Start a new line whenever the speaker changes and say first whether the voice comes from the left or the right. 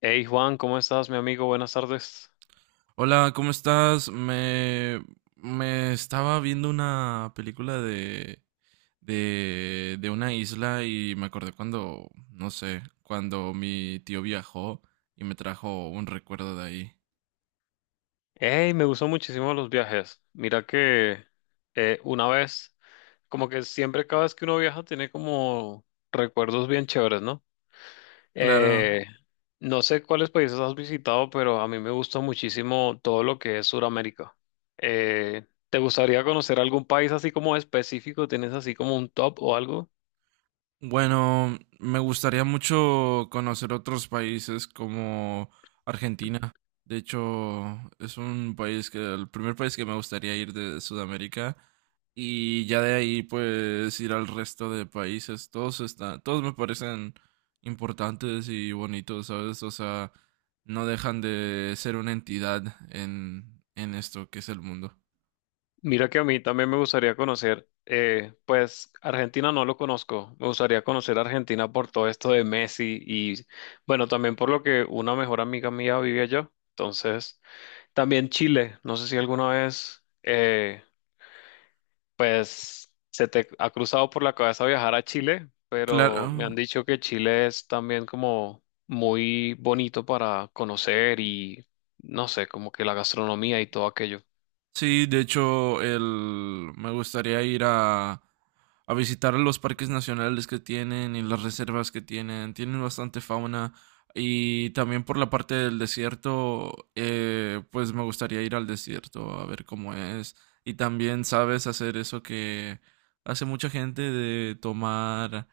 left: Hey Juan, ¿cómo estás, mi amigo? Buenas tardes.
right: Hola, ¿cómo estás? Me estaba viendo una película de una isla y me acordé cuando, no sé, cuando mi tío viajó y me trajo un recuerdo de ahí.
left: Hey, me gustó muchísimo los viajes. Mira que una vez, como que siempre cada vez que uno viaja tiene como recuerdos bien chéveres, ¿no?
right: Claro.
left: Eh, no sé cuáles países has visitado, pero a mí me gusta muchísimo todo lo que es Sudamérica. ¿Te gustaría conocer algún país así como específico? ¿Tienes así como un top o algo?
right: Bueno, me gustaría mucho conocer otros países como Argentina. De hecho, es un país que el primer país que me gustaría ir de Sudamérica y ya de ahí pues ir al resto de países. Todos están, todos me parecen importantes y bonitos, ¿sabes? O sea, no dejan de ser una entidad en esto que es el mundo.
left: Mira que a mí también me gustaría conocer, pues Argentina no lo conozco, me gustaría conocer Argentina por todo esto de Messi y bueno, también por lo que una mejor amiga mía vive allá, entonces también Chile, no sé si alguna vez, pues se te ha cruzado por la cabeza viajar a Chile,
right: Claro.
left: pero me han dicho que Chile es también como muy bonito para conocer y no sé, como que la gastronomía y todo aquello.
right: Sí, de hecho, me gustaría ir a visitar los parques nacionales que tienen y las reservas que tienen. Tienen bastante fauna y también por la parte del desierto, pues me gustaría ir al desierto a ver cómo es. Y también sabes hacer eso que hace mucha gente de tomar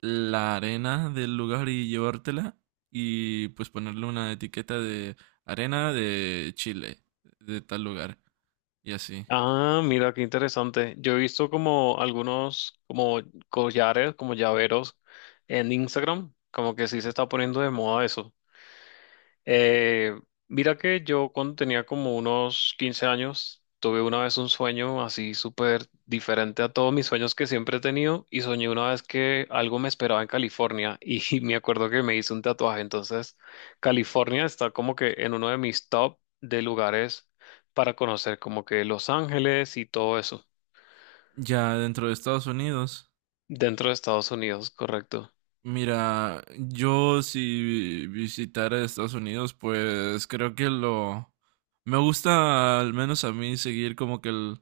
right: la arena del lugar y llevártela y pues ponerle una etiqueta de arena de Chile, de tal lugar y así.
left: Ah, mira, qué interesante. Yo he visto como algunos como collares, como llaveros en Instagram, como que sí se está poniendo de moda eso. Eh, mira que yo cuando tenía como unos 15 años, tuve una vez un sueño así súper diferente a todos mis sueños que siempre he tenido y soñé una vez que algo me esperaba en California y me acuerdo que me hice un tatuaje. Entonces, California está como que en uno de mis top de lugares para conocer, como que Los Ángeles y todo eso,
right: Ya dentro de Estados Unidos,
left: dentro de Estados Unidos, correcto.
right: mira, yo si visitara Estados Unidos, pues creo que lo... Me gusta al menos a mí seguir como que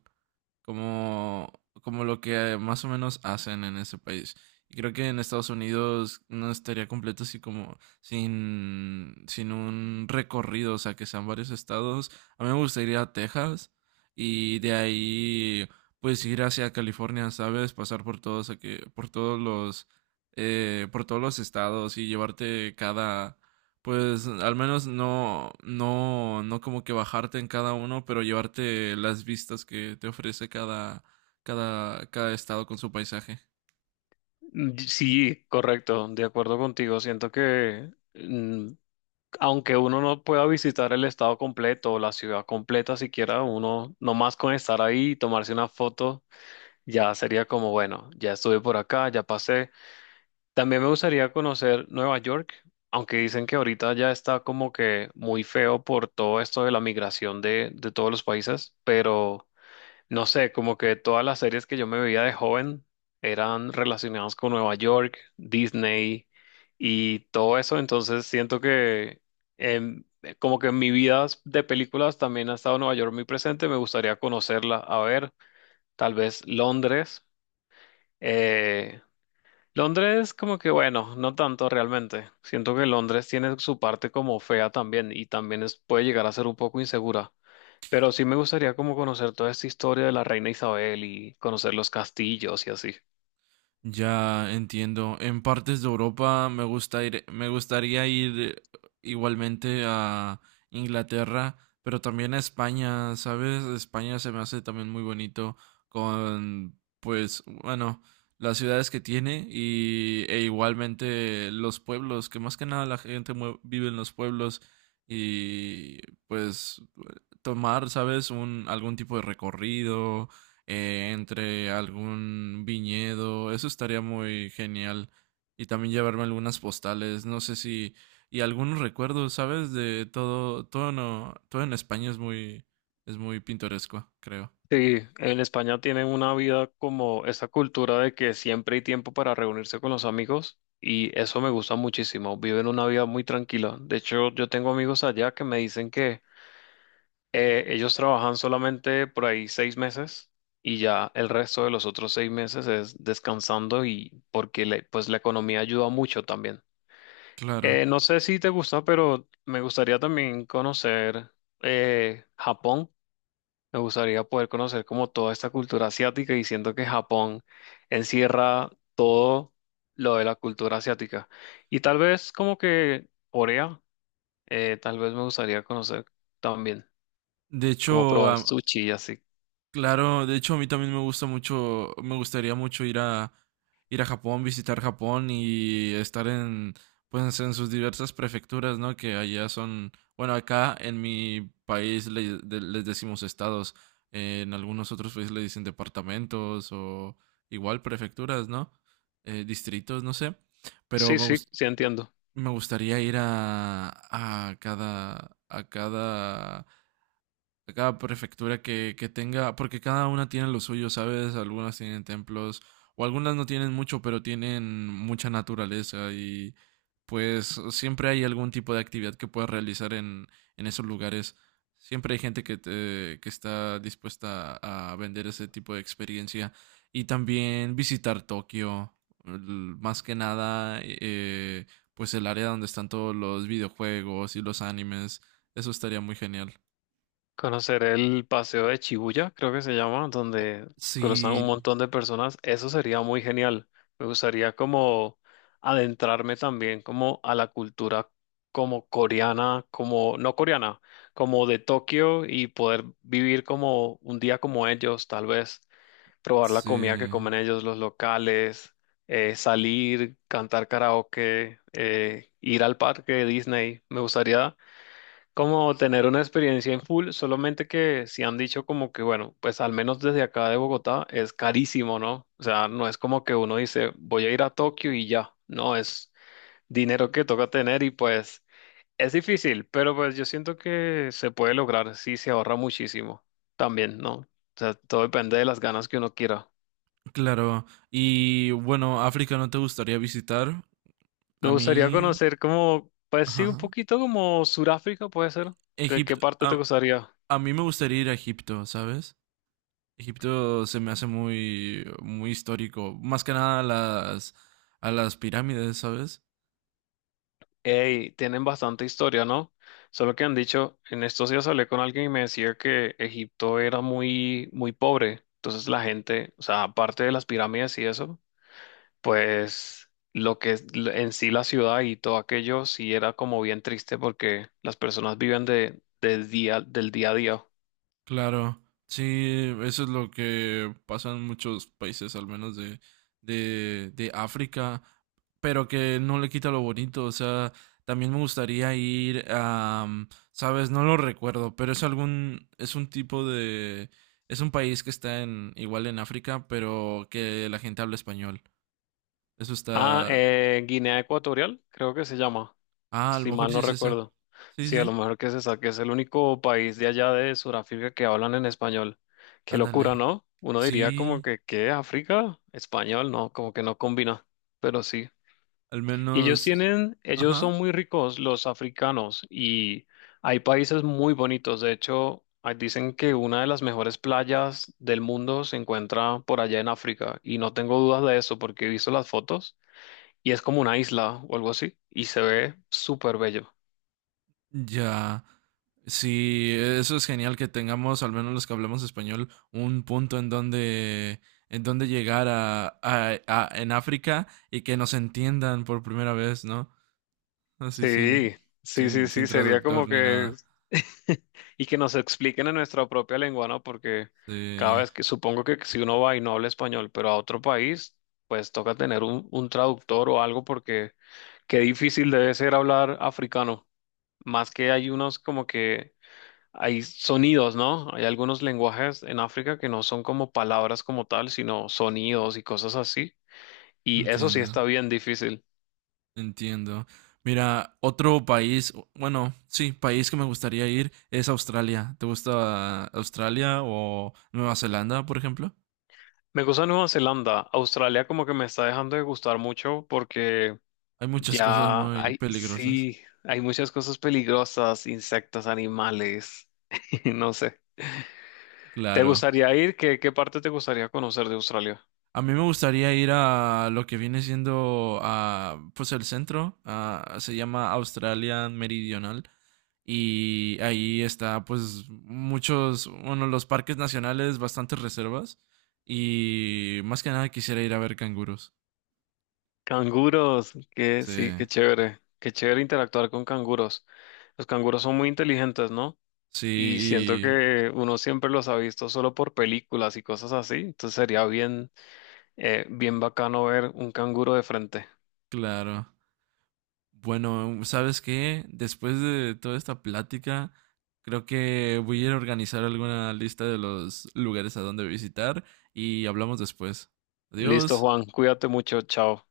right: como, como lo que más o menos hacen en ese país. Y creo que en Estados Unidos no estaría completo así como sin un recorrido, o sea, que sean varios estados. A mí me gustaría ir a Texas y de ahí pues ir hacia California, ¿sabes? Pasar por por todos los, por todos los estados y llevarte cada, pues al menos no, no, no como que bajarte en cada uno, pero llevarte las vistas que te ofrece cada estado con su paisaje.
left: Sí, correcto, de acuerdo contigo. Siento que... mm, aunque uno no pueda visitar el estado completo o la ciudad completa siquiera, uno nomás con estar ahí y tomarse una foto ya sería como, bueno, ya estuve por acá, ya pasé. También me gustaría conocer Nueva York, aunque dicen que ahorita ya está como que muy feo por todo esto de la migración de todos los países, pero... No sé, como que todas las series que yo me veía de joven eran relacionadas con Nueva York, Disney y todo eso, entonces siento que em, como que en mi vida de películas también ha estado Nueva York muy presente, me gustaría conocerla, a ver, tal vez Londres. eh, Londres como que bueno, no tanto realmente, siento que Londres tiene su parte como fea también y también puede llegar a ser un poco insegura. Pero sí me gustaría como conocer toda esta historia de la reina Isabel y conocer los castillos y así.
right: Ya entiendo. En partes de Europa me gustaría ir igualmente a Inglaterra, pero también a España, ¿sabes? España se me hace también muy bonito con, pues, bueno, las ciudades que tiene y, e igualmente los pueblos, que más que nada vive en los pueblos y, pues, tomar, ¿sabes? Un, algún tipo de recorrido entre algún viñedo. Eso estaría muy genial. Y también llevarme algunas postales, no sé si... Y algunos recuerdos, ¿sabes? De todo, todo no, todo en España es muy pintoresco, creo.
left: Sí, en España tienen una vida como esa cultura de que siempre hay tiempo para reunirse con los amigos y eso me gusta muchísimo. Viven una vida muy tranquila. De hecho, yo tengo amigos allá que me dicen que ellos trabajan solamente por ahí 6 meses y ya el resto de los otros 6 meses es descansando y porque pues la economía ayuda mucho también.
right: Claro,
left: No sé si te gusta, pero me gustaría también conocer Japón. Me gustaría poder conocer como toda esta cultura asiática y siento que Japón encierra todo lo de la cultura asiática. Y tal vez como que Corea, tal vez me gustaría conocer también,
right: de
left: como
right: hecho
left: probar
right: a
left: sushi y así.
right: Claro, de hecho a mí también me gusta mucho, me gustaría mucho ir a Japón, visitar Japón y estar en pues en sus diversas prefecturas, ¿no? Que allá son, bueno, acá en mi país les decimos estados, en algunos otros países le dicen departamentos o igual prefecturas, ¿no? Distritos, no sé, pero
left: Sí, sí, sí entiendo.
right: me gustaría ir a a cada a cada cada prefectura que tenga, porque cada una tiene lo suyo, ¿sabes? Algunas tienen templos, o algunas no tienen mucho, pero tienen mucha naturaleza y pues siempre hay algún tipo de actividad que puedas realizar en esos lugares. Siempre hay gente que está dispuesta a vender ese tipo de experiencia y también visitar Tokio, l- más que nada, pues el área donde están todos los videojuegos y los animes. Eso estaría muy genial.
left: Conocer el paseo de Shibuya, creo que se llama,
right: Oh,
left: donde cruzan un
right: sí,
left: montón de personas, eso sería muy genial. Me gustaría como adentrarme también como a la cultura como coreana, como no coreana, como de Tokio y poder vivir como un día como ellos, tal vez probar la comida que
right: sí,
left: comen ellos, los locales, salir, cantar karaoke, ir al parque de Disney. Me gustaría como tener una experiencia en full, solamente que si han dicho como que, bueno, pues al menos desde acá de Bogotá es carísimo, ¿no? O sea, no es como que uno dice, voy a ir a Tokio y ya, no, es dinero que toca tener y pues es difícil, pero pues yo siento que se puede lograr si se ahorra muchísimo también, ¿no? O sea, todo depende de las ganas que uno quiera.
right: claro. Y bueno, ¿África no te gustaría visitar?
left: Me
right: A
left: gustaría
right: mí,
left: conocer como, pues sí, un
right: ajá.
left: poquito como Suráfrica puede ser. ¿Qué, qué
right: Egipto,
left: parte te gustaría?
right: a mí me gustaría ir a Egipto, ¿sabes? Egipto se me hace muy, muy histórico. Más que nada a las, a las pirámides, ¿sabes?
left: Ey, tienen bastante historia, ¿no? Solo que han dicho, en estos días hablé con alguien y me decía que Egipto era muy, muy pobre. Entonces la gente, o sea, aparte de las pirámides y eso, pues lo que es en sí la ciudad y todo aquello sí era como bien triste porque las personas viven de, del día a día.
right: Claro, sí, eso es lo que pasa en muchos países, al menos de África, pero que no le quita lo bonito, o sea, también me gustaría ir a, mm, sabes, no lo recuerdo, pero es algún, es un tipo de, es un país que está en, igual en África, pero que la gente habla español. Eso
left: Ah,
right: está,
left: Guinea Ecuatorial, creo que se llama.
right: ah, a lo
left: Si
right: mejor
left: mal
right: sí
left: no
right: es esa.
left: recuerdo.
right: Sí,
left: Sí, a
right: sí,
left: lo mejor que se saque es el único país de allá de Sudáfrica que hablan en español. Qué locura,
right: ándale.
left: ¿no? Uno diría como
right: Sí,
left: que, ¿qué? ¿África? Español, no, como que no combina, pero sí.
right: al
left: Y ellos
right: menos,
left: tienen, ellos
right: ajá.
left: son muy ricos, los africanos, y hay países muy bonitos. De hecho, ah, dicen que una de las mejores playas del mundo se encuentra por allá en África, y no tengo dudas de eso porque he visto las fotos, y es como una isla o algo así, y se ve súper bello.
right: Ya, sí, eso es genial que tengamos, al menos los que hablamos español, un punto en donde llegar en África y que nos entiendan por primera vez, ¿no? Así
left: Sí, sí, sí, sí,
right: sin
left: sería
right: traductor
left: como
right: ni
left: que...
right: nada.
left: Y que nos expliquen en nuestra propia lengua, ¿no? Porque cada
right: Sí,
left: vez que supongo que si uno va y no habla español, pero a otro país, pues toca tener un traductor o algo porque qué difícil debe ser hablar africano. Más que hay unos como que hay sonidos, ¿no? Hay algunos lenguajes en África que no son como palabras como tal, sino sonidos y cosas así. Y eso sí
right: entiendo,
left: está bien difícil.
right: entiendo. Mira, otro país, bueno, sí, país que me gustaría ir es Australia. ¿Te gusta Australia o Nueva Zelanda, por ejemplo?
left: Me gusta Nueva Zelanda. Australia como que me está dejando de gustar mucho porque
right: Hay muchas cosas
left: ya
right: muy
left: hay,
right: peligrosas.
left: sí, hay muchas cosas peligrosas, insectos, animales, no sé. ¿Te
right: Claro.
left: gustaría ir? ¿Qué, qué parte te gustaría conocer de Australia?
right: A mí me gustaría ir a lo que viene siendo a, pues el centro, se llama Australia Meridional y ahí está pues muchos, bueno, los parques nacionales, bastantes reservas y más que nada quisiera ir a ver canguros.
left: Canguros, que
right: Sí,
left: sí, qué chévere. Qué chévere interactuar con canguros. Los canguros son muy inteligentes, ¿no? Y siento
right: sí, y
left: que uno siempre los ha visto solo por películas y cosas así. Entonces sería bien, bien bacano ver un canguro de frente.
right: claro. Bueno, ¿sabes qué? Después de toda esta plática, creo que voy a ir a organizar alguna lista de los lugares a donde visitar y hablamos después.
left: Listo,
right: Adiós.
left: Juan. Cuídate mucho. Chao.